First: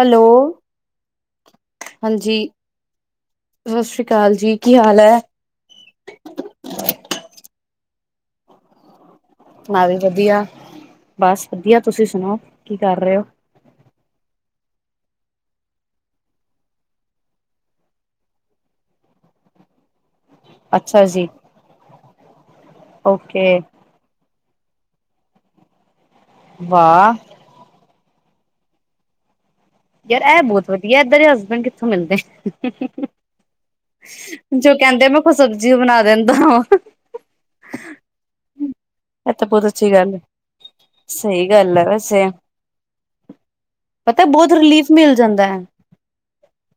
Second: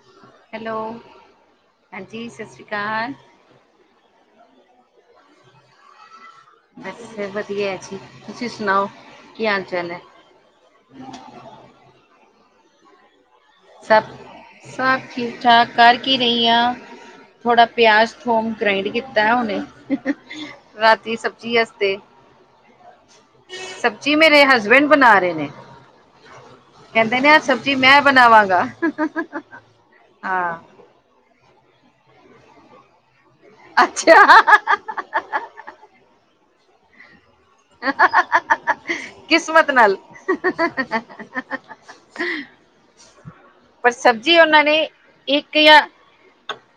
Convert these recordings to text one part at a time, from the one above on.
Hello hello ਹਾਂਜੀ ਸਤਿ ਸ਼੍ਰੀ ਅਕਾਲ। ਸਤਿ ਸ੍ਰੀ ਅਕਾਲ ਜੀ ਕੀ ਹਾਲ ਹੈ। ਬੱਸ ਵਧੀਆ ਜੀ ਤੁਸੀਂ ਸੁਣਾਓ ਕੀ ਹਾਲ ਮੈਂ ਚਾਲ ਵੀ ਹੈ ਵਧੀਆ ਬਸ ਵਧੀਆ ਤੁਸੀਂ ਸੁਣਾਓ ਕੀ ਕਰ ਰਹੇ ਹੋ ਸਭ ਸਭ ਠੀਕ ਠਾਕ ਕਰਕੇ ਰਹੀ ਹਾਂ। ਥੋੜ੍ਹਾ ਪਿਆਜ਼ ਥੋਮ ਗ੍ਰਾਈੰਡ ਕੀਤਾ ਉਹਨੇ ਅੱਛਾ ਜੀ ਓਕੇ। ਸਬਜ਼ੀ ਮੇਰੇ ਹਸਬੈਂਡ ਬਣਾ ਰਹੇ ਨੇ ਵਾਹ ਕਹਿੰਦੇ ਨੇ ਆ ਸਬ ਜੀ ਮੈਂ ਬਣਾਵਾਂਗਾ ਯਾਰ ਇਹ ਹਾਂ ਬਹੁਤ ਵਧੀਆ ਏਦਾਂ ਦੇ ਹਸਬੈਂਡ ਕਿੱਥੋਂ ਮਿਲਦੇ ਅੱਛਾ ਜੋ ਕਹਿੰਦੇ ਮੈਂ ਕੋ ਸਬਜ਼ੀ ਬਣਾ ਦਿੰਦਾ ਹਾਂ। ਹ ਕਿਸਮਤ ਅੱਛੀ ਨਾਲ। ਗੱਲ ਹੈ ਸਹੀ ਗੱਲ ਹੈ ਵੈਸੇ ਪਰ ਪਤਾ ਸਬਜ਼ੀ ਬਹੁਤ ਉਹਨਾਂ ਨੇ ਰਿਲੀਫ ਮਿਲ ਜਾਂਦਾ ਇੱਕ ਹੈ ਜਾਂ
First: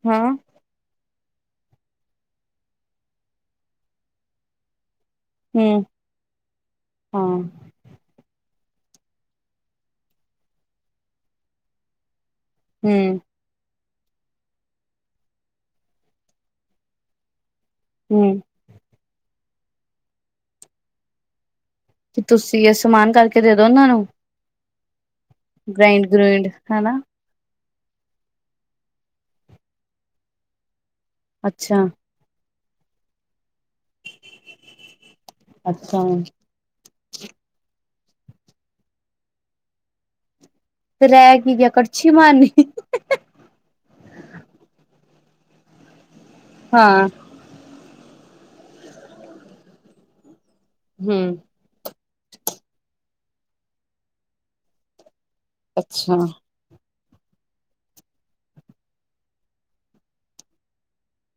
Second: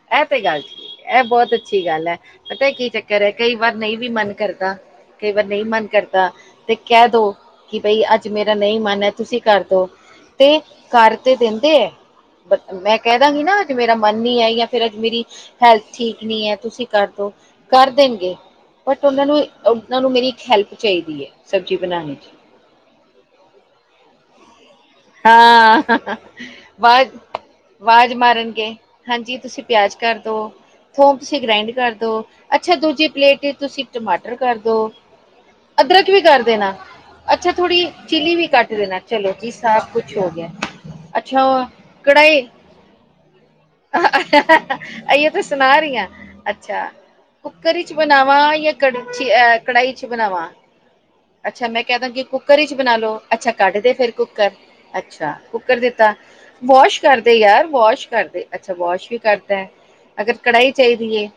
ਹਾਂ ਇਹ ਤੇ ਗੱਲ ਠੀਕ ਇਹ ਬਹੁਤ ਅੱਛੀ ਗੱਲ ਹੈ ਪਤਾ ਕੀ ਚੱਕਰ ਹੈ ਕਈ ਵਾਰ ਨਹੀਂ ਵੀ ਮਨ ਕਰਦਾ ਕਈ ਵਾਰ। ਨਹੀਂ ਹਮ ਮਨ ਕਰਦਾ ਤੇ ਕਹਿ ਦੋ ਹਾਂ ਕਿ ਬਈ ਅੱਜ ਮੇਰਾ ਨਹੀਂ ਮਨ ਹੈ ਤੁਸੀਂ ਕਰਦੋ ਤੇ ਕਰ ਤੇ ਦਿੰਦੇ ਹੈ। ਮੈਂ ਹਮ ਕਹਿ ਦਾਂਗੀ ਨਾ। ਮੇਰਾ ਮਨ ਨੀ ਹੈ ਜਾਂ ਫਿਰ ਅੱਜ ਮੇਰੀ ਹੈਲਥ ਠੀਕ ਨੀ ਹੈ ਤੁਸੀਂ ਕਰਦੋ। ਕਰ ਦੇਣਗੇ ਹਮ ਬਟ ਉਹਨਾਂ ਨੂੰ ਉਹਨਾਂ ਨੂੰ ਮੇਰੀ ਇੱਕ ਹੈਲਪ ਚਾਹੀਦੀ ਹੈ ਸਬਜ਼ੀ ਬਣਾਣੇ ਕਿ ਚ। ਤੁਸੀਂ ਸਮਾਨ ਕਰਕੇ ਦੇ ਦੋ ਉਹਨਾਂ ਨੂੰ ਹਾਂ ਗ੍ਰਾਇੰਡ ਗਰੁਇੰਡ ਹਨਾ ਬਸ ਆਵਾਜ਼ ਮਾਰਨਗੇ ਹਾਂਜੀ ਤੁਸੀਂ ਪਿਆਜ ਕਰਦੋ ਥੋਮ ਤੁਸੀਂ ਗ੍ਰੈਂਡ ਅੱਛਾ ਕਰਦੋ ਅੱਛਾ ਦੂਜੀ ਪਲੇਟ ਤੁਸੀਂ ਟਮਾਟਰ ਕਰ ਦੋ, ਅੱਛਾ ਅਦਰਕ ਵੀ ਕਰ ਦੇਣਾ। ਅੱਛਾ ਥੋੜੀ ਚਿੱਲੀ ਵੀ ਕੱਟ ਦੇਣਾ ਚਲੋ ਜੀ ਸਭ ਕੁਛ ਹੋ ਗਿਆ। ਫ ਰਹਿ ਕੀ ਗਿਆ ਕੜਛੀ ਮਾਰਨੀ ਅਈਏ ਤ ਸੁਣਾ ਰਹੀ ਹ ਅੱਛਾ ਹਾਂ ਕੁੱਕਰ ਚ ਬਣਾਵਾਂ ਜਾਂ ਕ ਅ ਕੜਾਹੀ ਚ ਬਣਾਵਾਂ ਹੂੰ ਅੱਛਾ ਮੈਂ ਕਹਿ ਦਾਂਗੀ, ਕੁੱਕਰ ਵਿਚ ਬਣਾ ਲੋ, ਅੱਛਾ ਕੱਢ ਦੇ ਫਿਰ ਕੁੱਕਰ, ਅੱਛਾ। ਕਰ ਦਿੱਤਾ, ਅੱਛਾ ਵਾਸ਼ ਕਰਦੇ ਯਾਰ, ਵਾਸ਼ ਕਰਦੇ, ਅੱਛਾ ਵਾਸ਼ ਵੀ ਕਰ ਤੈ ਅਗਰ ਕੜਾਹੀ ਚਾਹੀਦੀ ਹੈ।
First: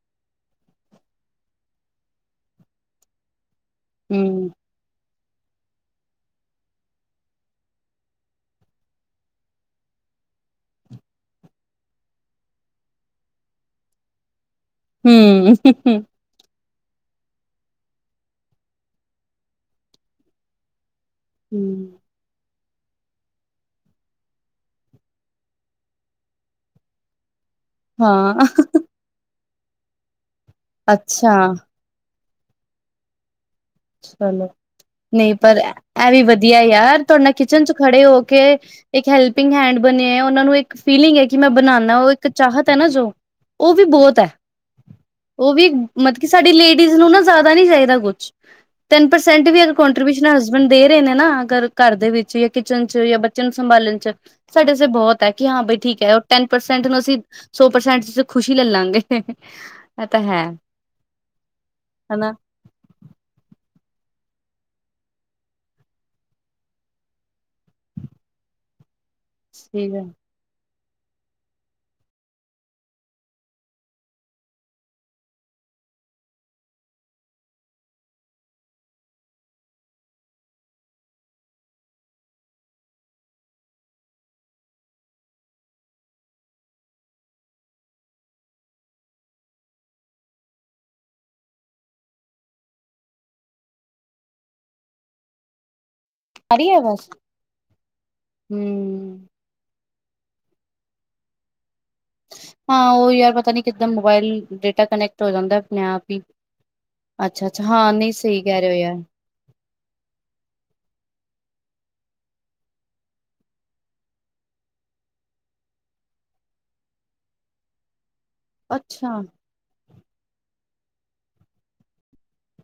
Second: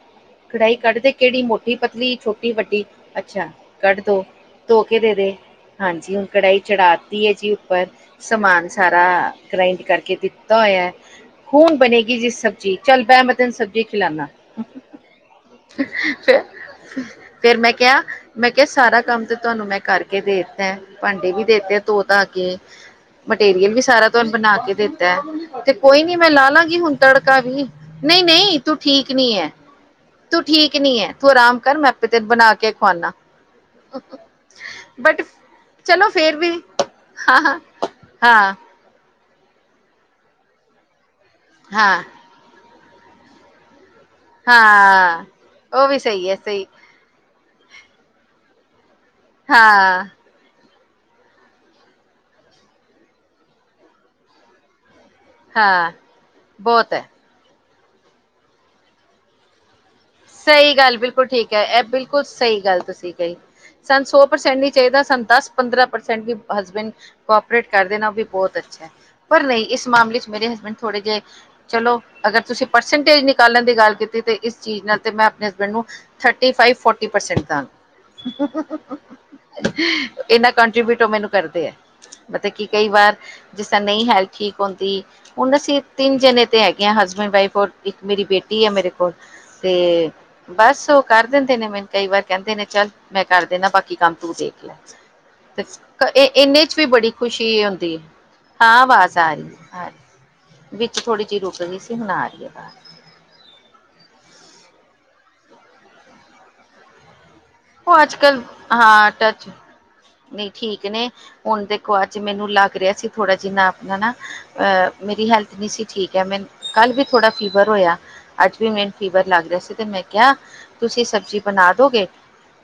ਕੜਾਈ ਕੱਢਦੇ ਕਿਹੜੀ ਮੋਟੀ ਪਤਲੀ ਛੋਟੀ ਵੱਡੀ ਅੱਛਾ ਕੱਢ ਦੋ ਹੂੰ ਧੋ ਕੇ ਦੇਦੇ ਹਾਂਜੀ ਹੁਣ ਕੜਾਹੀ ਚੜ੍ਹਾਤੀ ਹੈ ਜੀ ਉੱਪਰ। ਸਮਾਨ ਸਾਰਾ ਗ੍ਰਈੰਡ ਕਰਕੇ ਦਿੱਤਾ ਹੋਇਆ। ਖੂਨ ਬਣੇਗੀ ਜੀ ਸਬਜ਼ੀ, ਚੱਲ ਬਹਿ ਮੈਂ ਤੇਨੂੰ ਸਬਜ਼ੀ ਖਿਲਾਨਾ ਹੂੰ ਤੇ ਫੇਰ ਮੈਂ ਕਿਹਾ ਮੈਂ ਕਿਹਾ ਸਾਰਾ ਕੰਮ ਤਾਂ ਤੁਹਾਨੂੰ ਮੈਂ ਕਰਕੇ ਦੇ ਦਿੱਤਾ ਭਾਂਡੇ ਵੀ ਦੇ ਤੇ ਏ, ਹੂੰ, ਧੋ ਧਾ ਕੇ। ਮਟੀਰੀਅਲ ਵੀ ਸਾਰਾ ਤੁਹਾਨੂੰ ਬਣਾ ਕੇ ਦਿੱਤਾ ਹੈ ਤੇ ਕੋਈ ਨੀ ਮੈਂ ਲਾ ਲਾਂਗੀ ਹੁਣ ਤੜਕਾ ਵੀ। ਨਹੀਂ ਹਾਂ ਨਹੀਂ, ਤੂੰ ਠੀਕ ਨਹੀਂ ਐ, ਤੂੰ ਠੀਕ ਨਹੀਂ ਐ, ਤੂੰ ਅੱਛਾ ਆਰਾਮ ਕਰ ਮੈਂ ਆਪ। ਤ [unintelligible] ਬਣਾ ਕੇ ਖਵਾਣਾ। ਚਲੋ ਨਹੀਂ ਪਰ ਚਲੋ ਇਹ ਵੀ ਫੇਰ ਵਧੀਆ ਯਾਰ ਤੁਹਾਡੇ ਹਾਂ ਕਿਚਨ ਚ ਖੜੇ ਹੋ ਕੇ, ਹਾਂ ਇੱਕ ਹੈਲਪਿੰਗ ਹੈਂਡ ਬਣੇ, ਉਹਨਾਂ ਨੂੰ ਇੱਕ ਫੀਲਿੰਗ ਹੈ ਕਿ ਮੈਂ ਬਣਾਉਨਾਂ ਹਾਂ ਹਾਂ ਉਹ ਚਾਹਤ ਹੈ ਨਾ ਜੋ ਉਹ ਵੀ ਬਹੁਤ ਐ ਹਾਂ ਉਹ ਵੀ ਮਤਲਬ ਕੀ ਸਹੀ ਹੈ ਸਾਡੀ ਸਹੀ ਲੇਡੀਜ਼ ਨੂੰ ਨਾ ਜ਼ਿਆਦਾ ਨੀ ਚਾਹੀਦਾ ਕੁਛ। ਟੈਨ ਪਰਸੈਂ ਵੀ ਉਦੇ ਕੋਂਟਰ ਹਾਂ ਵਿਚ ਹਸਬੈਂਡ ਦੇ ਰਹੇ ਨੇ ਨਾ ਅਗਰ ਘਰ ਦੇ ਵਿੱਚ ਜਾਂ ਕਿਚਨ ਚ ਜਾਂ ਬੱਚਿਆਂ ਨੂੰ ਸੰਭਾਲਣ ਚ ਸਾਡੇ ਸ ਬਹੁਤ। ਕਿ ਹਾਂ ਬਾਈ ਠੀਕ ਹੈ ਉਹ ਟੈਨ ਪਰਸੈਂਟ ਬਹੁਤ ਨੂੰ ਹੈ ਅਸੀਂ ਸੌ ਪ੍ਰਸੈਂਟ ਚ ਖੁਸ਼ੀ ਲੈ ਲਾਂਗੇ ਤਾਂ ਹੈ ਸਹੀ ਗੱਲ, ਬਿਲਕੁਲ ਠੀਕ ਹੈ, ਇਹ ਬਿਲਕੁਲ ਹਨਾ ਸਹੀ ਗੱਲ ਤੁਸੀਂ ਕਹੀ। ਸਾਨੂੰ ਸੌ ਪ੍ਰਸੈਂਟ ਨੀ ਚਾਹੀਦਾ, ਸਾਨੂੰ ਦਸ ਪੰਦਰਾਂ ਪ੍ਰਸੈਂਟ ਵੀ ਹਸਬੈਂਡ। ਕੋਪਰੇਟ ਕਰਦੇ ਨੇ ਉਹ ਵੀ ਬਹੁਤ ਅੱਛਾ ਹੈ, ਪਰ ਨਹੀਂ ਇਸ ਠੀਕ ਹੈ ਮਾਮਲੇ ਚ ਮੇਰੇ ਹਸਬੈਂਡ ਥੋੜੇ ਜਿਹੇ, ਚਲੋ ਅਗਰ ਤੁਸੀਂ ਪਰਸੈਂਟੇਜ ਨਿਕਾਲਣ ਦੀ ਗੱਲ ਕੀਤੀ ਤੇ ਇਸ ਚੀਜ਼ ਨਾਲ। ਤੇ ਮੈਂ ਆਪਣੇ ਹਸਬੈਂਡ ਨੂੰ ਥਰਟੀ ਫਾਈਵ- ਫੋਟੀ ਪਰਸੈਂਟ ਦਾਂਗੀ ਇੰਨਾ ਕੰਟਰੀਬਿਊਟ, ਉਹ ਮੈਨੂੰ ਕਰਦੇ ਹੈ, ਮਤਲਬ ਕਿ ਕਈ ਵਾਰ। ਜਿਸ ਤਰ੍ਹਾਂ ਹੈਲਥ ਠੀਕ ਹੁੰਦੀ ਹੁਣ ਅਸੀਂ ਤਿੰਨ ਜਣੇ ਤੇ ਹੈਗੇ ਹਾਂ, ਹਸਬੈਂਡ ਵਾਈਫ ਔਰ ਇੱਕ ਮੇਰੀ ਬੇਟੀ ਆ ਮੇਰੇ ਕੋਲ। ਤੇ ਬਸ ਉਹ ਕਰ ਦਿੰਦੇ ਨੇ ਮੈਨੂੰ ਕਈ ਵਾਰ ਕਹਿੰਦੇ ਨੇ ਚੱਲ ਮੈਂ ਕਰ ਦੇਦਾ ਬਾਕੀ ਕੰਮ ਤੂੰ ਦੇਖ ਲੈ ਤੇ [inaudible] ਇਹ ਆ ਇਹਨੇ ਰਹੀ ਚ ਹੈ ਵੀ ਬਸ ਬੜੀ ਖੁਸ਼ੀ ਹੁੰਦੀ ਹੈ, ਹਾਂ ਆਵਾਜ਼ ਹਮ ਆ ਰਹੀ, ਆ ਰਹੀ। ਵਿੱਚ ਥੋੜ੍ਹੀ ਜਿਹੀ ਰੁਕ ਗ਼ੀ ਸੀ ਹੁਣ ਆ ਰਹੀ ਹੈ ਆਵਾਜ਼ ਹਾਂ ਉਈ ਯਾਰ, ਪਤਾ ਨੀ ਕਿੱਦਾਂ ਮੋਬਾਇਲ ਡੇਟਾ ਕਨੈਕਟ ਹੋ ਜਾਂਦਾ, ਆਪਣੇ ਆਪ ਹੀ। ਅੱਛਾ- ਅੱਛਾ, ਹਾਂ ਉਹ -ਨਹੀਂ, ਅੱਜ ਸਹੀ ਕਹਿ ਰਹੇ ਹੋ ਯ। ਟੱਚ ਨਈ ਠੀਕ ਨੇ ਹੁਣ ਦੇਖੋ ਅੱਜ ਮੈਨੂੰ ਲੱਗ ਰੇਹਾ ਸੀ, ਥੋੜ੍ਹਾ ਜਿੰਨਾ ਆਪਣਾ ਨਾ ਮੇਰੀ ਹੈਲਥ ਨੀ ਸੀ ਠੀਕ ਐ, ਮੈਂਨੂੰ ਕੱਲ ਵੀ ਥੋੜ੍ਹਾ ਫੀਵਰ ਹੋਏਆ। ਅਜ ਵੀ ਮੈਨੂੰ ਅੱਛਾ ਫੀਵਰ ਲਗ ਰਿਹਾ ਸੀ ਤੇ ਮੈਂ ਕਿਹਾ ਤੁਸੀਂ ਸਬਜੀ ਬਣਾ ਦੋ ਗੇ।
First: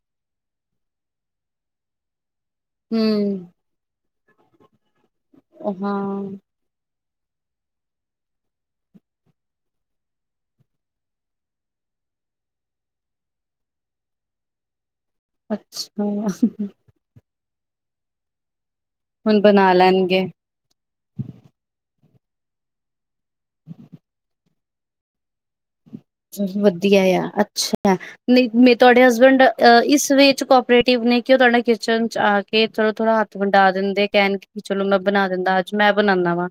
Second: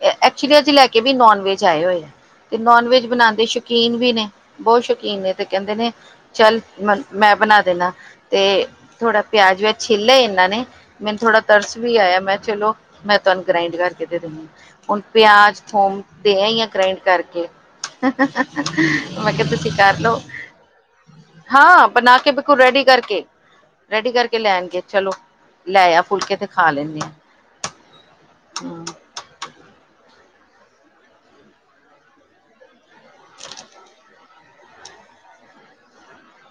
ਐਕਚੁਲੀ ਅੱਜ ਲੈ ਕੇ ਵੀ ਨੋਨ ਵੇਜ ਆਏ ਹੋ ਏ ਤੇ ਨਾਨਵੇਜ ਬਣਾਉਣ ਹਮ ਦੇ। ਸ਼ੌਕੀਨ ਵੀ ਨੇ ਬਹੁਤ ਸ਼ੌਕੀਨ ਨੇ ਤੇ ਕਹਿੰਦੇ ਨੇ ਹਾਂ ਚਲ ਮੈਂ ਬਣਾ ਦਿੰਨਾ। ਤੇ ਥੋੜਾ ਪਿਆਜ ਵਿਆਜ ਛੀਲੇ ਇਹਨਾਂ ਨੇ। ਮੈਨੂੰ ਥੋੜਾ ਤਰਸ ਵੀ ਆਇਆ ਮੈਂ ਚਲੋ ਮੈਂ ਤੁਹਾਨੂੰ ਗਰਾਇੰਡ ਕਰਕੇ ਦੇ ਦਨੀਆ। ਹੁਣ ਪਿਆਜ ਹੁਣ ਅੱਛਾ ਦੇ ਆਈਆਂ ਗਰਾਇੰਡ ਕਰਕੇ ਮੈਂ ਹੁਣ ਕਿਹਾ ਤੁਸੀਂ ਬਣਾ ਕਰ ਲਓ ਲੈਣਗੇ ਹਾਂ ਬਣਾ ਕੇ ਬਿਲਕੁਲ ਰੈਡੀ ਕਰਕੇ ਰੈਡੀ ਕਰਕੇ ਲੈ ਆਣਗੇ ਚਲੋ ਲੈ ਆ ਫੁਲਕੇ ਤੇ ਬਹੁਤ ਖਾ ਲੈਂਦੇ ਵਧੀਆ ਆ ਹਮ ਤੁਹਾਡੇ ਹਸਬੈਂਡ ਇਸ ਵੇ ਚ ਕੋਆਪਰੇਟਿਵ ਨੇ ਕਿ ਉਹ ਤੁਹਾਡੇ ਨਾਲ ਕਿਚਨ ਚ ਆ ਕੇ ਥੋੜਾ ਥੋੜਾ ਹੱਥ ਵਟਾ ਦਿੰਦੇ। ਚਲੋ ਮੈਂ ਬਣਾ ਦਿੰਦਾ ਅੱਜ ਮੈਂ ਬਣਾਉਦਾ ਵਾਂ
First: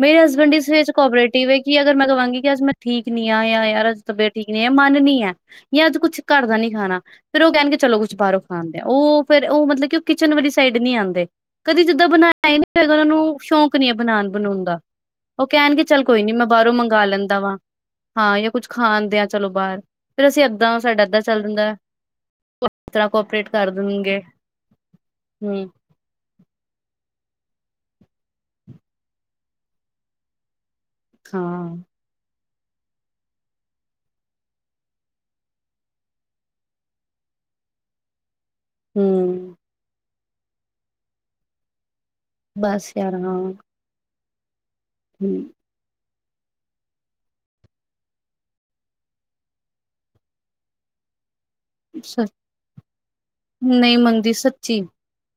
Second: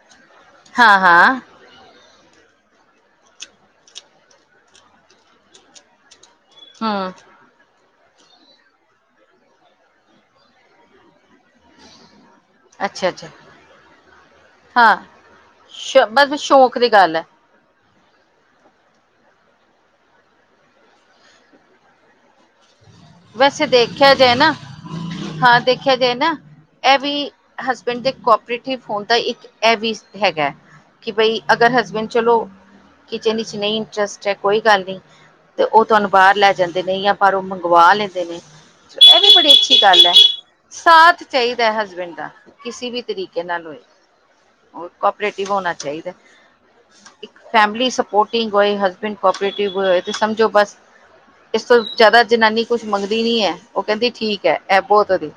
ਮੇਰੀ ਹਸਬੈਂਡ ਇਸ ਵੈ ਚ ਹਾਂ ਹਾਂ ਕੋਆਪਰੇਟਿਵ ਏ ਕਿ ਅਗਰ ਮੈਂ ਕਹਾਂਗੀ ਕਿ ਅੱਜ ਮੈਂ ਠੀਕ ਨੀ ਆ ਜਾਂ ਯਾਰ ਅ ਤਬੀਅਤ ਠੀਕ ਨੀ ਹੈ ਮਨ ਨੀ ਹੈ ਜਾਂ ਅੱਜ ਕੁੱਛ ਘਰ ਦਾ ਨੀ ਖਾਣਾ। ਹਮ ਫਿਰ ਉਹ ਕਹਿਣ ਕੇ ਚਲੋ ਕੁਛ ਬਾਹਰੋਂ ਖਾ ਆਂਦੇ ਆ, ਉਹ ਫੇਰ ਉਹ ਮਤਲਬ ਕਿ ਕਿਚਨ ਵਾਲੀ ਸਾਈਡ ਨੀ ਆਉਂਦੇ, ਕਦੀ ਜਿੱਦਾਂ ਬਣਾ। [unintelligible] ਇਨ੍ਹਾਂ ਅੱਛਾ ਨੂੰ ਅੱਛਾ ਸ਼ੌਂਕ ਨੀ ਹੈ ਬਣਾਣ ਬਨੁਣ ਦਾ। ਹਾਂ ਉਹ ਕਹਿਣਗੇ ਸ਼ ਚੱਲ ਕੋਈ ਨੀ, ਬਸ ਮੈਂ ਬਾਹਰੋਂ ਸ਼ੌਕ ਦੀ ਮੰਗਵਾ ਗੱਲ ਹੈ ਲੈਂਦਾ ਵਾਂ। ਹਾਂ ਜਾਂ ਕੁੱਝ ਖਾ ਆਂਦੇ ਆ ਚਲੋ ਬਾਹਰ ਫੇਰ ਅਸੀਂ ਏਦਾ ਸਾਡਾ ਏਦਾ ਚੱਲ ਜਾਂਦਾ। ਤਰ੍ਹਾਂ ਕੋਪਰੇਟ ਵੈਸੇ ਕਰ ਦੇਖਿਆ ਦੇਣਗੇ ਜਾਏ ਨਾ ਹਾਂ ਹੂੰ ਦੇਖਿਆ ਜਾਏ ਨਾ ਇਹ ਵੀ ਹਸਬੈਂਡ ਦੇ ਕੋਆਪਰੇਟਿਵ ਹੋਨ ਦਾ ਇਕ ਵੀ ਹੈਗਾ ਕਿ ਬਈ ਹਾਂ ਅਗਰ ਹਸਬੈਂਡ ਚਲੋ ਕਿਚਨ ਚ ਨਹੀਂ ਇੰਟਰਸਟ ਹ ਕੋਈ ਗੱਲ ਨਹੀਂ। ਤੇ ਉਹ ਤੁਹਾਨੂੰ ਬਾਹਰ ਲੈ ਜਾਂਦੇ ਨੇ ਜਾਂ ਪਰ ਪਵਾ ਲੈਂਦੇ ਨੇ ਹੂੰ ਕੀ ਕਰਦਾ ਸਾਥ ਚਾਹੀਦਾ ਹਸਬੈਂਡ, ਕਿਸੀ ਬਸ ਵੀ ਯਾਰ ਹਾਂ ਤਰੀਕੇ ਨਾਲ ਹੋਏ ਕੋਆਪਰੇਟਿਵ ਹੂੰ, ਹੋਣਾ ਚਾਹੀਦਾ। ਇਕ ਫੈਮਲੀ ਸਪੋਰਟਿੰਗ ਹੋਏ ਹਸਬੈਂਡ ਕੋਪਰੇਟਿਵ ਹੋਏ ਤੇ ਸਮਝੋ ਬਸ ਇਸ ਤੋਂ ਸ ਜਿਆਦਾ ਜਨਾਨੀ ਕੁਛ ਮੰਗਦੀ ਨਹੀਂ ਹੈ ਉਹ ਨਹੀਂ ਕਹਿੰਦੀ ਮੰਗਦੀ ਠੀਕ ਹ ਸੱਚੀ ਇਹ ਬਹੁਤ ਵਧੀਆ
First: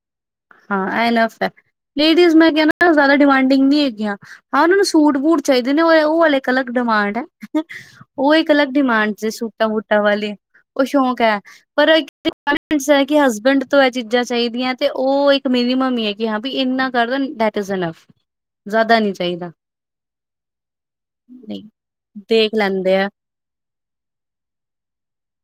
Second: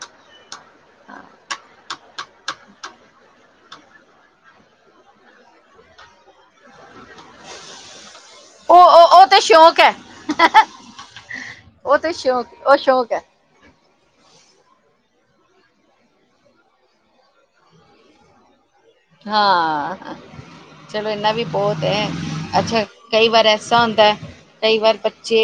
ਹਾਂ ਐ ਏਨੋਫ ਹੈ ਲੇਡੀਜ਼ ਮੇ ਕਿਹਾ ਨਾ ਜਾਦਾ ਡੀਂਮਾਂਡਿੰਗ ਨੀ ਹੈਗਿਆਂ। ਹਾਂ ਉਹਨਾਂ ਨੂੰ ਸੂਟ ਬੂਟ ਚਾਹੀਦੇ ਨੇ ਉਹ ਉਹ ਹਲੇ ਇਕ ਅਲਗ ਡਿਮਾਂਡ ਹੈ। ਉਹ ਇਕ ਅਲਗ ਉਹ ਡਿਮਾਂਡ ਉਹ ਉਹ ਜੈ ਤੇ ਸੂਟਾਂ ਸ਼ੌਕ ਹੈ ਬੁਟਾਂ ਵਾਲੀ। ਓਹ ਸ਼ੌਂਕ ਹੈ ਪਰ ਉਹ ਤੇ ਕਿ ਸ਼ੌਕ ਗੱਲ ਉਹ ਇਹ ਹੈ ਸ਼ੌਕ ਕਿ ਹਸਬੈਂਡ ਤੋ ਇਹ ਚੀਜ਼ਾਂ ਚਾਹੀਦੀਆਂ, ਤੇ ਉਹ ਇੱਕ ਮਿਨੀਮਮ ਹੀ ਹੈਗੀ ਹਾਂ ਵੀ ਇੰਨਾ ਕਰ ਦੈਟ ਈਜ ਇਨ ਅਫ ਜ਼ਦਾ ਨੀ, ਹਾਂ, ਚਲੋ ਇਨਾ ਵੀ ਨਹੀਂ ਬਹੁਤ ਐ, ਦੇਖ ਅੱਛਾ ਲੈਂਦੇ ਆ ਕਈ ਵਾਰ ਐਸਾ ਹੁੰਦਾ। ਕਈ ਵਾਰ ਬੱਚੇ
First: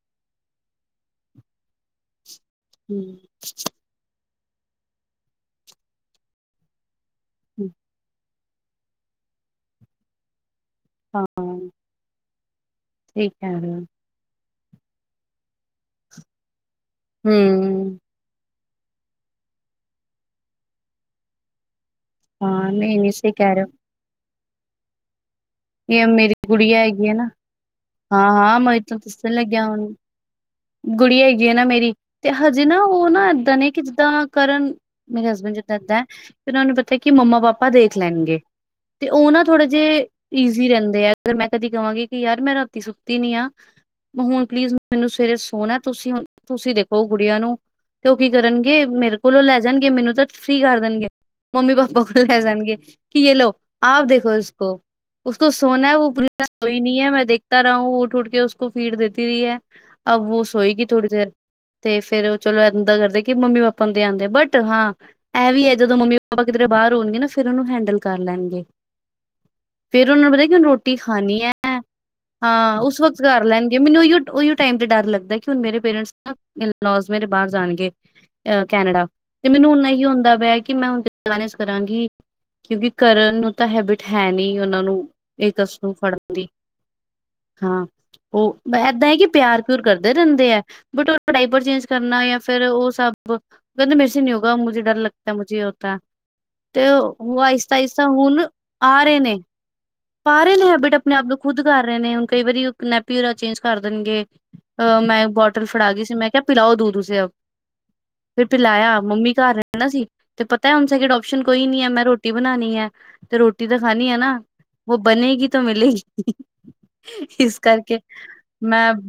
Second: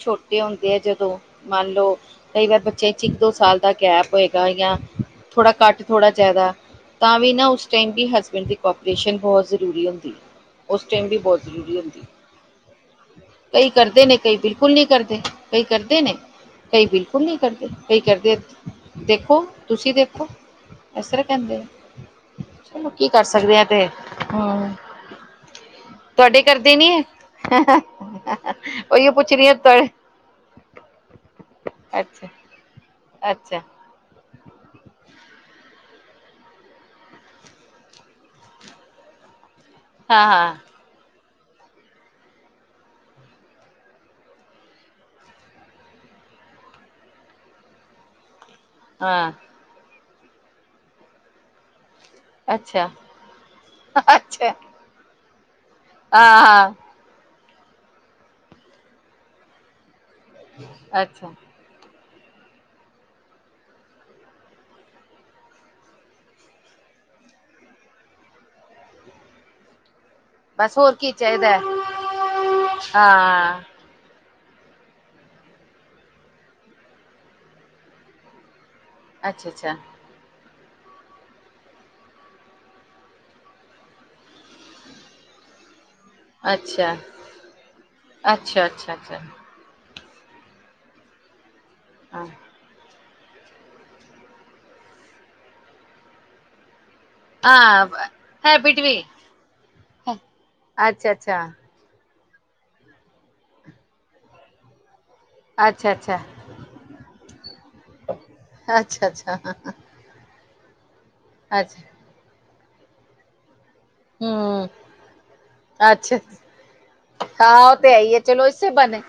ਛੋਟੇ ਹੁੰਦੇ ਆ, ਜਦੋਂ ਮੰਨ ਲਓ ਕਈ ਵਾਰ। ਚ ਹੂੰ ਇਕ ਦੋ ਸਾਲ ਦਾ ਗੈਪ ਹੋਏਗਾ, ਜਾਂ ਥੋੜਾ ਘੱਟ ਥੋੜਾ ਜਿਆਦਾ ਤਾਂ ਵੀ ਨਾ ਕਹਿਦੀ ਹੈਸਵੇਡ ਦੀ ਕਾਰਪੋਰੇਸ਼ਨ ਵੀ ਬਹੁਤ ਜਿਆਦਾ ਹੁੰਦਾ ਜੀ। ਹਾਂ ਠੀਕ ਹੈ ਕਈ ਹਮ ਕਰਦੇ ਨੇ ਕਈ ਬਿਲਕੁਲ ਨਹੀਂ ਕਰਦੇ ਕਈ ਕਰਦੇ ਨੇ, ਕਈ ਕਰਦੇ, ਦੇਖੋ ਤੁਸੀਂ ਦੇਖੋ, ਇਸ ਤਰਾਂ ਕਹਿੰਦੇ। ਹਾਂ ਨਹੀਂ ਕੀ ਨਹੀਂ ਕਰ ਸਹੀ ਕਹਿ ਸਕਦੇ ਰਹੇ ਆ ਹੋ ਤੇ, ਇਹ ਮੇਰੀ ਤੁਹਾਡੇ ਘਰ ਤੇ ਗੁੜੀਆ ਨਹੀਂ ਹੈਗੀ ਹੈ ਨਾ ਐ। [unintelligible] ਗੁੜੀਆ ਹੈਗੀ ਨਾ ਮੇਰੀ, ਅੱਛਾ ਅਜੇ ਨਾ ਉਹ ਨਾ ਇਦਾਂ ਅੱਛਾ ਨਹੀਂ ਕਿ ਕਿਦਾ। ਕਰਨ ਮੇਰੇ ਹਸਵੇਡ ਵੀ ਕਰਦਾ, ਸਾਨੂੰ ਪਤਾ ਕਿ ਮੰਮਾ, ਪਾਪਾ ਦੇਖ ਲੈ। ਤੇ ਉਹ ਨਾ ਥੋੜੇ ਜਿਹੇ ਹਾਂ ਹਾਂ ਈਜ਼ੀ ਰਹਿੰਦੇ, ਆ ਮੈਂ ਕਦੀ ਕਵਾਂਗੀ ਕਿ ਯਾਰ ਮੈਂ ਰਾਤੀ ਸੁੱਤੀ ਨਹੀਂ ਆ। ਹੁਣ ਪਲੀਜ਼ ਮੈਨੂੰ ਸਵੇਰੇ ਸੋਹਣਾ, ਤੁਸੀਂ ਤੁਸੀਂ ਦੇਖੋ ਗੁੜੀਆ ਨੂੰ ਕਿਉਂਕਿ ਕਰਨਗੇ, ਮੇਰੇ ਹਾਂ ਕੋਲੋਂ ਲੈ ਜਾਣਗੇ ਮੈਨੂੰ ਤਾਂ ਤੁਸੀਂ ਕਰ ਦੇਣਗੇ। ਮੰਮੀ ਪਾਪਾ ਕੋਲ ਲੈ, ਜਾਣਗੇ ਅੱਛਾ ਕੀ ਆਪ ਦੇਖੋ ਅੱਛਾ ਇਸਕੋ। ਉਸਕੋ ਸੋਨਾ ਹਾਂ ਹਾਂ ਹੀ ਨਹੀਂ ਹੈ, ਮੈਂ ਦੇਖਤਾ ਰਹਾ ਹੂੰ ਉਠ, ਉਠ ਕੇ ਉਸਕੋ ਫੀਡ ਦੇਤੀ ਰਹੀ ਐ। ਅਬ ਵੋ ਸੋਏਗੀ ਥੋੜੀ ਦੇਰ, ਅੱਛਾ ਤੇ ਫੇਰ ਚਲੋ ਇੱਦਾਂ ਕਰਦੇ, ਕਿ ਮੰਮੀ ਪਾਪਾ ਹੁੰਦੇ ਆਦੇ ਬਟ ਹਾਂ ਇਹ ਵੀ ਹੈ, ਜਦੋਂ ਮੰਮੀ ਪਾਪਾ ਕਿਧਰੇ ਬਾਹਰ ਹੋਣਗੇ, ਨਾ ਫਿਰ ਉਹਨੂੰ ਹੈਂਡਲ ਕਰ ਲੈਣਗੇ। ਫੇਰ ਉਹਨਾਂ ਨੂੰ ਪਤਾ ਕਿ ਬਸ ਰੋਟੀ ਹੋਰ ਕੀ ਖਾਣੀ ਚਾਹੀਦਾ ਹੈ, ਹਾਂ ਉਹ ਵਕਤ ਕਰ ਹਾਂ ਲੈਣ ਮੈਨੂੰ ਉਈਓ, ਉਈਓ ਟਾਈਮ ਤੇ ਡਰ ਲੱਗਦਾ ਕਿ, ਹੁਣ ਮੇਰੇ ਪੇਰਟਸ ਮੇਰੇ ਬਾਹਰ ਜਾਣਗੇ। ਅ ਕੈਨੇਡਾ ਤੇ ਅੱਛਾ ਮੈਨੂੰ ਅੱਛਾ ਉਨਾ ਹੀ ਹੁੰਦਾ ਪਿਆ ਕਿ ਮੈਂ ਹੁਣ ਮੇਨਜ ਕਰਾਂਗੀ, ਕਿਉਂਕਿ ਕਰਨ ਨੂੰ ਤਾਂ ਹੈਬਿਟ ਹੈ ਨਹੀਂ ਉਹਨਾਂ ਨੂੰ ਇਹ ਤਸ ਨੂੰ ਫੜ ਅੱਛਾ ਹਾਂ ਉਹ ਅੱਛਾ ਮੈ ਅੱਛਾ ਏਦਾਂ ਹੈ, ਅੱਛਾ ਕਿ ਪਿਆਰ ਦੁਰ ਕਰਦੇ ਰਹਿੰਦੇ ਆ, ਬਟ ਉਹ ਪੜਾਈ ਚੇਂਜ ਕਰਨਾ ਹਾਂ ਧਾ ਫੇਰ ਉਹ ਸਭ ਕਹਿੰਦੇ ਮੇਰੇਸੇ ਨਹੀਂ ਹੋਗਾ ਮੁਝੇ ਡਰ ਲੱਗਦਾ ਮੁਝੇ ਇਹ ਹੋਤਾ ਤੇ ਉਹ ਆਹਿਸਤਾ, ਹਾਂ ਅਹਿਸਤਾ ਹੁਣ ਹੈਬਿਟ ਵੀ ਆ ਰਹੇ ਨੇ ਪਾ ਰਹੇ ਨੇ ਹੈਬਿਟ ਅੱਛਾ ਆਪਣੇ ਆਪ ਨੂੰ ਅੱਛਾ ਖੁਦ ਕਰ ਰਹੇ ਨੇ ਹੁਣ ਕਈ ਵਾਰੀ ਨੈਪਿਊਰ ਚੇਜ ਕਰ ਦੇਣਗੇ ਮੈਂ, ਵਾਟਰ ਅੱਛਾ ਫੜਾ ਗਈ ਸੀ, ਅੱਛਾ ਮੈਂ ਕਿਹਾ ਪਿਲਾਓ ਦੋ ਦੂਸੇ ਫਿਰ ਪਿਲਾਇਆ ਅੱਛਾ ਮਮੀ ਅੱਛਾ ਘਰ ਰਹਿਣਾ ਸੀ। ਤੇ ਪਤਾ ਹੁਣ ਸੈਕਿੰਡ ਆਪਸ਼ਨ ਕੋਈ ਨਹੀਂ ਐ, ਅੱਛਾ ਮੈਂ ਰੋਟੀ ਬਣਾਣੀ ਐ, ਤੇ ਰੋਟੀ ਦਿਖਾਣੀ ਐ ਨਾ। ਹਮ ਵੋ ਬਨੇਗੀ ਤਾਂ ਅੱਛਾ ਮਿਲੇਗੀ ਇਸ ਉਹ ਤੇ ਕਰਕੇ ਆਈ ਈ ਐ, ਚਲੋ ਇਸੇ ਮੈਂ ਬਾਹਨੇ।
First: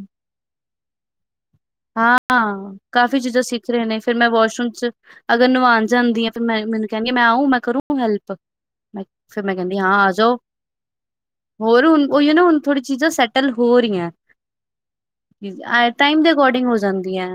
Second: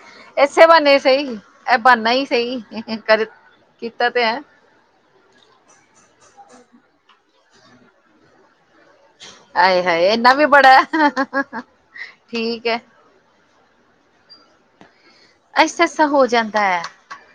ਇਸੇ ਬਹਾਨੇ ਸਹੀ ਇਹ ਬਹਾਨਾ ਹਾ, ਹੀ ਸਹੀ ਹਾਂ ਕਾਫ਼ੀ ਕਰ ਚੀਜ਼ਾਂ ਸਿੱਖ ਰਹੇ ਨੇ ਕੀਤਾ ਫਿਰ ਤੇ ਮੈਂ ਹੈ ਵਾਸ਼ਰੂਮ ਚ ਅਗਰ ਨਵਾਉਣ ਜਾਂਦੀ ਆ, ਫਿਰ ਮੈਂ ਮੈਨੂੰ ਕਹਿਦੀ ਮੈਂ ਆਊਂ ਮੈਂ ਕਰੂੰ ਹੈਲਪ ਅਛਾ, ਮੈਂ ਕਹਿੰਦੀ ਹਾਏ ਹਾਂ ਹਾਏ ਆ ਇੰਨਾ ਜਾਓ, ਵੀ ਬੜਾ ਹੋਰ ਹੁਣ ਉਹੀ ਨਾ ਹੁਣ ਠੀਕ ਹੈ ਥੋੜੀ ਚੀਜ਼ਾਂ ਸੈੱਟ ਚੱਲ ਹੋ ਰਹੀਆਂ। ਅੱਛਾ, ਅੱਛਾ ਟਾਈਮ ਹੋ ਦੇ ਜਾਂਦਾ। ਅਕੋਰਡਿੰਗ ਹੋ ਹੈ ਜਾਂਦੀ ਹੈ।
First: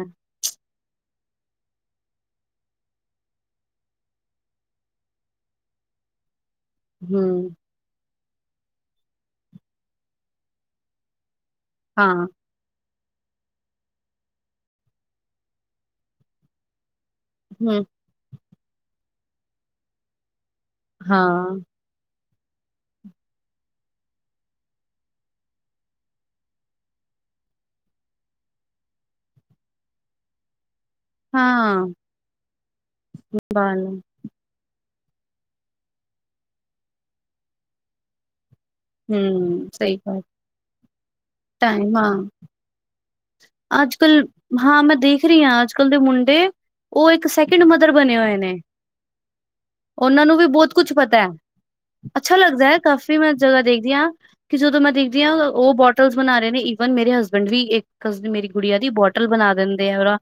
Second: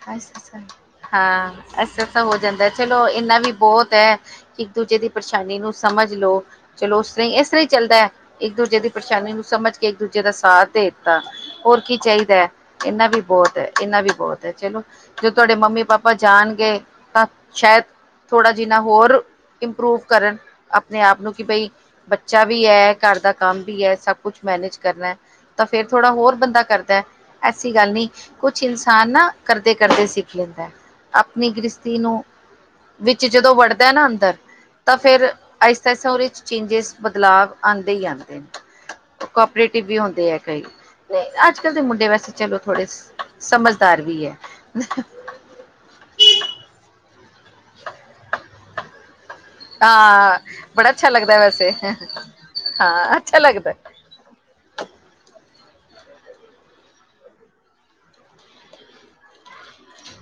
ਹਾਂ ਐਸਾ ਤਾ ਹੋ ਜਾਂਦਾ ਚਲੋ, ਇੰਨਾ ਵੀ ਬਹੁਤ ਹੈ। ਇੱਕ ਦੂਜੇ ਦੀ ਪਰੇਸ਼ਾਨੀ ਨੂੰ ਸਮਝ ਲਓ। ਚਲੋ ਉਸ ਤਰ੍ਹਾਂ ਹੀ ਹਮ ਇਸ ਤਰ੍ਹਾਂ ਹੀ ਚੱਲਦਾ ਹੈ, ਇੱਕ ਦੂਜੇ ਦੀ ਪਰੇਸ਼ਾਨੀ ਨੂੰ ਸਮਝ ਕੇ ਇੱਕ ਦੂਜੇ ਦਾ ਸਾਥ ਦੇ ਆ ਹੋਰ ਕੀ ਹਾਂ ਚਾਹੀਦਾ ਹੈ। ਇਹਨਾ ਵੀ ਬਹੁਤ ਹੈ, ਇਹਨਾ ਵੀ ਬਹੁਤ ਹੈ ਚਲੋ ਜਦੋ ਤੁਹਾਡੇ ਮੰਮੀ ਪਾਪਾ ਜਾਣਗੇ ਤਾਂ ਸ਼ਾਇਦ ਹਮ ਥੋੜ੍ਹਾ ਜਿਨਾ ਹੋਰ ਇੰਪਰੂਵ ਕਰਨ ਆਪਣੇ ਆਪ ਨੂੰ ਕਿ ਹਾਂ ਬਈ ਬੱਚਾ ਵੀ ਹੈ, ਘਰ ਦਾ ਕੰਮ ਵੀ ਹੈ, ਸਭ ਕੁਛ ਮੈਨੇਜ ਕਰਨਾ। ਤਾਂ ਫੇਰ ਥੋੜਾ ਹੋਰ ਬੰਦਾ ਕਰਦਾ। ਐਸੀ ਗੱਲ ਨਹੀ ਕੁਛ ਇਨਸਾਨ ਨਾ ਕਰਦੇ ਕਰਦੇ ਸਿੱਖ ਲੈਂਦਾ। ਆਪਣੀ ਹਾਂ ਗ੍ਰਿਸਤੀ ਨੂੰ ਵਿੱਚ ਜਦੋਂ ਬਾਲਣ ਵੜਦਾ ਨਾ ਅੰਦਰ ਤਾਂ ਫਿਰ'ਆਇਸਤਾ ਆਇਸਤਾ ਉਹਦੇ ਵਿਚ ਚੇਂਜਿਸ ਬਦਲਾਵ ਆਉਂਦੇ ਹੀ ਆਉਂਦੇ ਨੇ ਹੂੰ ਕੋਪਰੇਟਿਵ ਸਹੀ ਵੀ ਗੱਲ ਹੁੰਦੇ ਹੈ ਕਈ, ਅੱਜ ਕੱਲ੍ਹ ਦੇ ਟਾਈਮ ਮੁੰਡੇ ਹਾਂ ਵੈਸੇ ਚਲੋ ਥੋੜੇ ਅੱਜ- ਸਮਝਦਾਰ ਕੱਲ, ਵੀ ਹੈ ਹਾਂ ਮੈਂ ਦੇਖ ਰੀਆਂ ਅੱਜ ਕਲ ਦੇ ਮੁੰਡੇ, ਉਹ ਇੱਕ ਸੈਕਿੰਡ ਮਦਰ ਬਣੇ ਹੋਏ ਨੇ ਉਹਨਾਂ ਨੂੰ ਹਾਂ ਵੀ ਬਹੁਤ ਬੜਾ ਕੁਛ ਅੱਛਾ ਪਤਾ ਹੈ, ਲੱਗਦਾ ਵੈਸੇ ਅੱਛਾ ਲੱਗਦਾ ਹੈ ਕਾਫ਼ੀ ਹਾਂ ਮੈਂ ਅੱਛਾ ਜਗ੍ਹਾ ਲੱਗਦਾ ਦੇਖਦੀ ਹਾਂ। ਕਿ ਜਦੋਂ ਮੈਂ ਦੇਖਦੀ ਹਾਂ ਉਹ ਬੋਟਲ ਬਣਾ ਰਹੇ ਨੇ ਈਵਨ ਮੇਰੇ ਹਸਬੈਂਡ ਵੀ ਇੱਕ ਮੇਰੀ ਗੁੜੀਆ ਦੀ ਬੋਟਲ ਬਣਾ ਦਿੰਦੇ ਆ ਉਹਦਾ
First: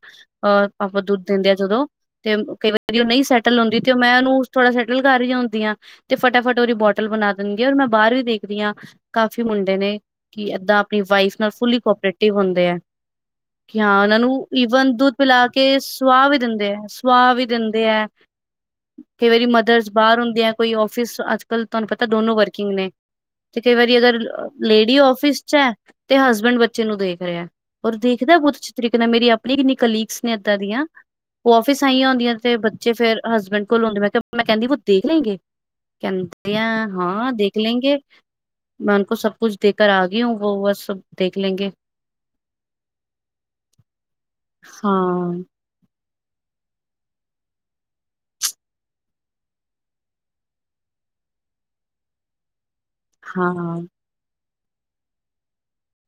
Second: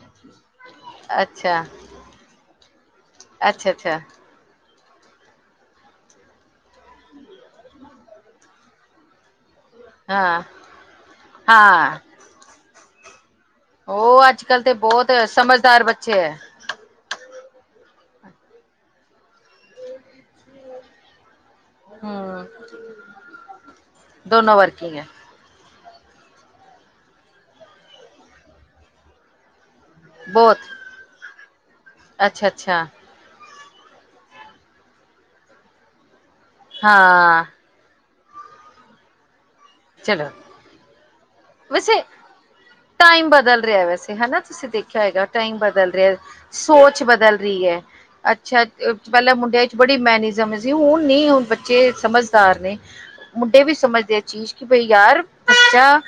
ਅਹ ਆਪਾਂ ਦੁੱਧ ਦਿੰਦੇ ਆ ਅੱਛਾ ਜਦੋਂ ਤੇ, ਕਈ ਵਾਰੀ ਉਹ ਨਹੀਂ ਸੈਟਲ ਅੱਛਾ ਹੁੰਦੀ ਤੇ ਉਹ ਅੱਛਾ ਮੈਂ ਉਹਨੂੰ ਥੋੜਾ ਸੈਟਲ ਕਰ ਰਹੀ ਹੁੰਦੀ ਆ ਤੇ ਫਟਾਫਟ ਉਹਦੀ ਬੋਟਲ ਬਣਾ ਦੇਣਗੇ ਮੈਂ ਬਾਹਰ ਵੀ ਦੇਖਦੀ ਹਾਂ। ਕਾਫੀ ਮੁੰਡੇ ਨੇ ਹਾਂ ਕਿ ਏਦਾਂ ਆਪਣੀ ਵਾਈਫ ਨਾਲ ਫੁਲੀ ਹਾਂ ਕੋਪਰੇਟਿਵ ਹੁੰਦੇ ਆ। ਕਿ ਹਾਂ ਉਹਨਾਂ ਉਹ ਅੱਜ ਨੂੰ ਕੱਲ੍ਹ ਤੇ ਈਵਨ ਬਹੁਤ ਦੁੱਧ ਪਿਲਾ ਕੇ ਸਮਝਦਾਰ ਬੱਚੇ ਸੁਆਹ ਵੀ ਦਿੰਦੇ ਹੈ। ਸੁਆਹ ਵੀ ਦਿੰਦੇ ਹੈ, ਕਈ ਵਾਰੀ ਮਦਰਸ ਬਾਹਰ ਹੁੰਦੇ ਆ ਕੋਈ ਆਫਿਸ ਅੱਜ ਤੁਹਾਨੂੰ ਪਤਾ ਦੋਨੋ ਹਮ ਵਰਕਿੰਗ ਨੇ ਤੇ, ਕਈ ਵਾਰੀ ਅਗਰ ਦੋਨੋ ਵਰਕਿੰਗ ਲੇਡੀ ਹੈ ਆਫਿਸ ਚ ਹੈ। ਤੇ ਹਸਬੈਂਡ ਬੱਚੇ ਨੂੰ ਦੇਖ ਰਿਹਾ, ਔਰ ਦੇਖਦਾ ਬਹੁਤ ਅੱਛੇ ਤਰੀਕੇ ਨਾਲ ਮੇਰੀ ਆਪਣੀ ਕਿੰਨੀ ਕਲੀ ਤੇ ਏਦਾਂ ਬਹੁਤ ਦੀਆਂ ਉਹ ਆਫਿਸ ਆਈਆਂ ਹੁੰਦੀਆਂ ਤੇ ਅੱਛਾ-ਅੱਛਾ, ਬੱਚੇ ਫੇਰ ਹਸਬੈਂਡ ਕੋਲ ਹੁੰਦੇ ਮੈਂ ਕਿਹਾ ਮੈਂ ਕਹਿੰਦੀ ਉਹ ਦੇਖ ਲੈਂਣਗੇ ਕਹਿੰਦੇ ਆ ਹਾਂ ਦੇਖ ਦੇਖ ਲੈਂਗੇ, ਮੈਂ ਉਨ ਕੋ ਸਭ ਕੁਛ ਦੇ ਕਰ ਆ ਗਈ ਚਲੋ ਹੂ ਵੋ ਵ ਸਭ ਦੇਖ ਲੈਂਗੇ। ਵੈਸੇ ਟਾਈਮ ਬਦਲ ਰਿਹਾ ਵੈਸੇ ਹੈਨਾ, ਤੁਸੀਂ ਹਾਂ ਦੇਖਿਆ ਹੈਗਾ ਟਾਈਮ ਬਦਲ ਰਿਹਾ। ਸੋਚ ਬਦਲ ਰਹੀ ਹੈ। ਅੱਛਾ ਪਹਿਲਾਂ ਮੁੰਡਿਆਂ ਚ ਬੜੀ ਮੈਨਿਜ਼ਮ ਸੀ ਹੁਣ ਨੀ ਹੁਣ ਬੱਚੇ ਸਮਝਦਾਰ ਨੇ। ਮੁੰਡੇ ਵੀ ਹਾਂ ਸਮਝਦੇ ਆ ਚੀਜ਼। ਕਿ ਬਈ ਯਾਰ ਬੱਚਾ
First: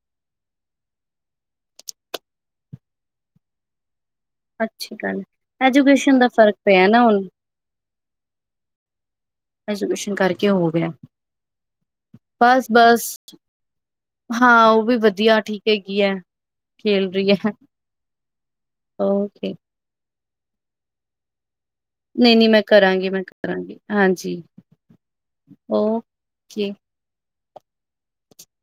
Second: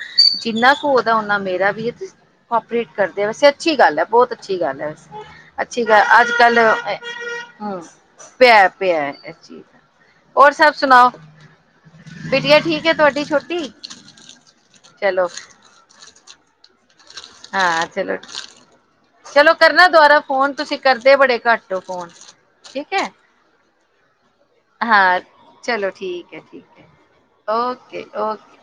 ਜਿੰਨਾ ਕੁ ੳਦਾ ਓਨਾ ਮੇਰਾ ਵੀ ਹੈ। ਕੋਪਰੇਟ ਕਰਦੇ ਵੈਸੇ ਅੱਛੀ ਗੱਲ ਹੈ ਬਹੁਤ ਅੱਛੀ ਗੱਲ ਹੈ ਬਸ ਅੱਛੀ ਗੱਲ ਐਜੂਕੇਸ਼ਨ ਦਾ ਅੱਜ ਫ਼ਰਕ ਪਿਆ ਕੱਲ੍ਹ ਨਾ ਹੁਣ ਹਮ ਪਿਆ ਪਿਆ। ਐਜੂਕੇਸ਼ਨ ਕਰਕੇ ਹੋਰ ਹੋ ਸਭ ਗਿਆ ਸੁਣਾਓ, ਬੇਟਿਆਂ ਬਸ ਠੀਕ ਹੈ ਬਸ ਤੁਹਾਡੀ ਛੋਟੀ? ਹਾਂ ਉਹ ਵੀ ਚਲੋ ਵਧੀਆ ਠੀਕ ਹੈਗੀ ਹੈ, ਖੇਲ ਰਹੀ ਹੈ। ਹਾਂ ਚਲੋ ਠੀਕ, ਓਕੇ ਚਲੋ ਕਰਨਾ ਦੁਬਾਰਾ ਫੋਨ ਤੁਸੀਂ ਕਰਦੇ ਬੜੇ ਘੱਟ। ਹੋ ਫੋਨ ਨਹੀਂ -ਨਹੀਂ ਮੈਂ ਠੀਕ ਹੈ ਕਰਾਂਗੀ, ਮੈਂ ਕਰਾਂਗੀ ਹਾਂਜੀ। ਹਾਂ ਚਲੋ ਓਕੇ। ਠੀਕ ਹੈ, ਠੀਕ ਹੈ, ਓਕੇ, ਓਕੇ।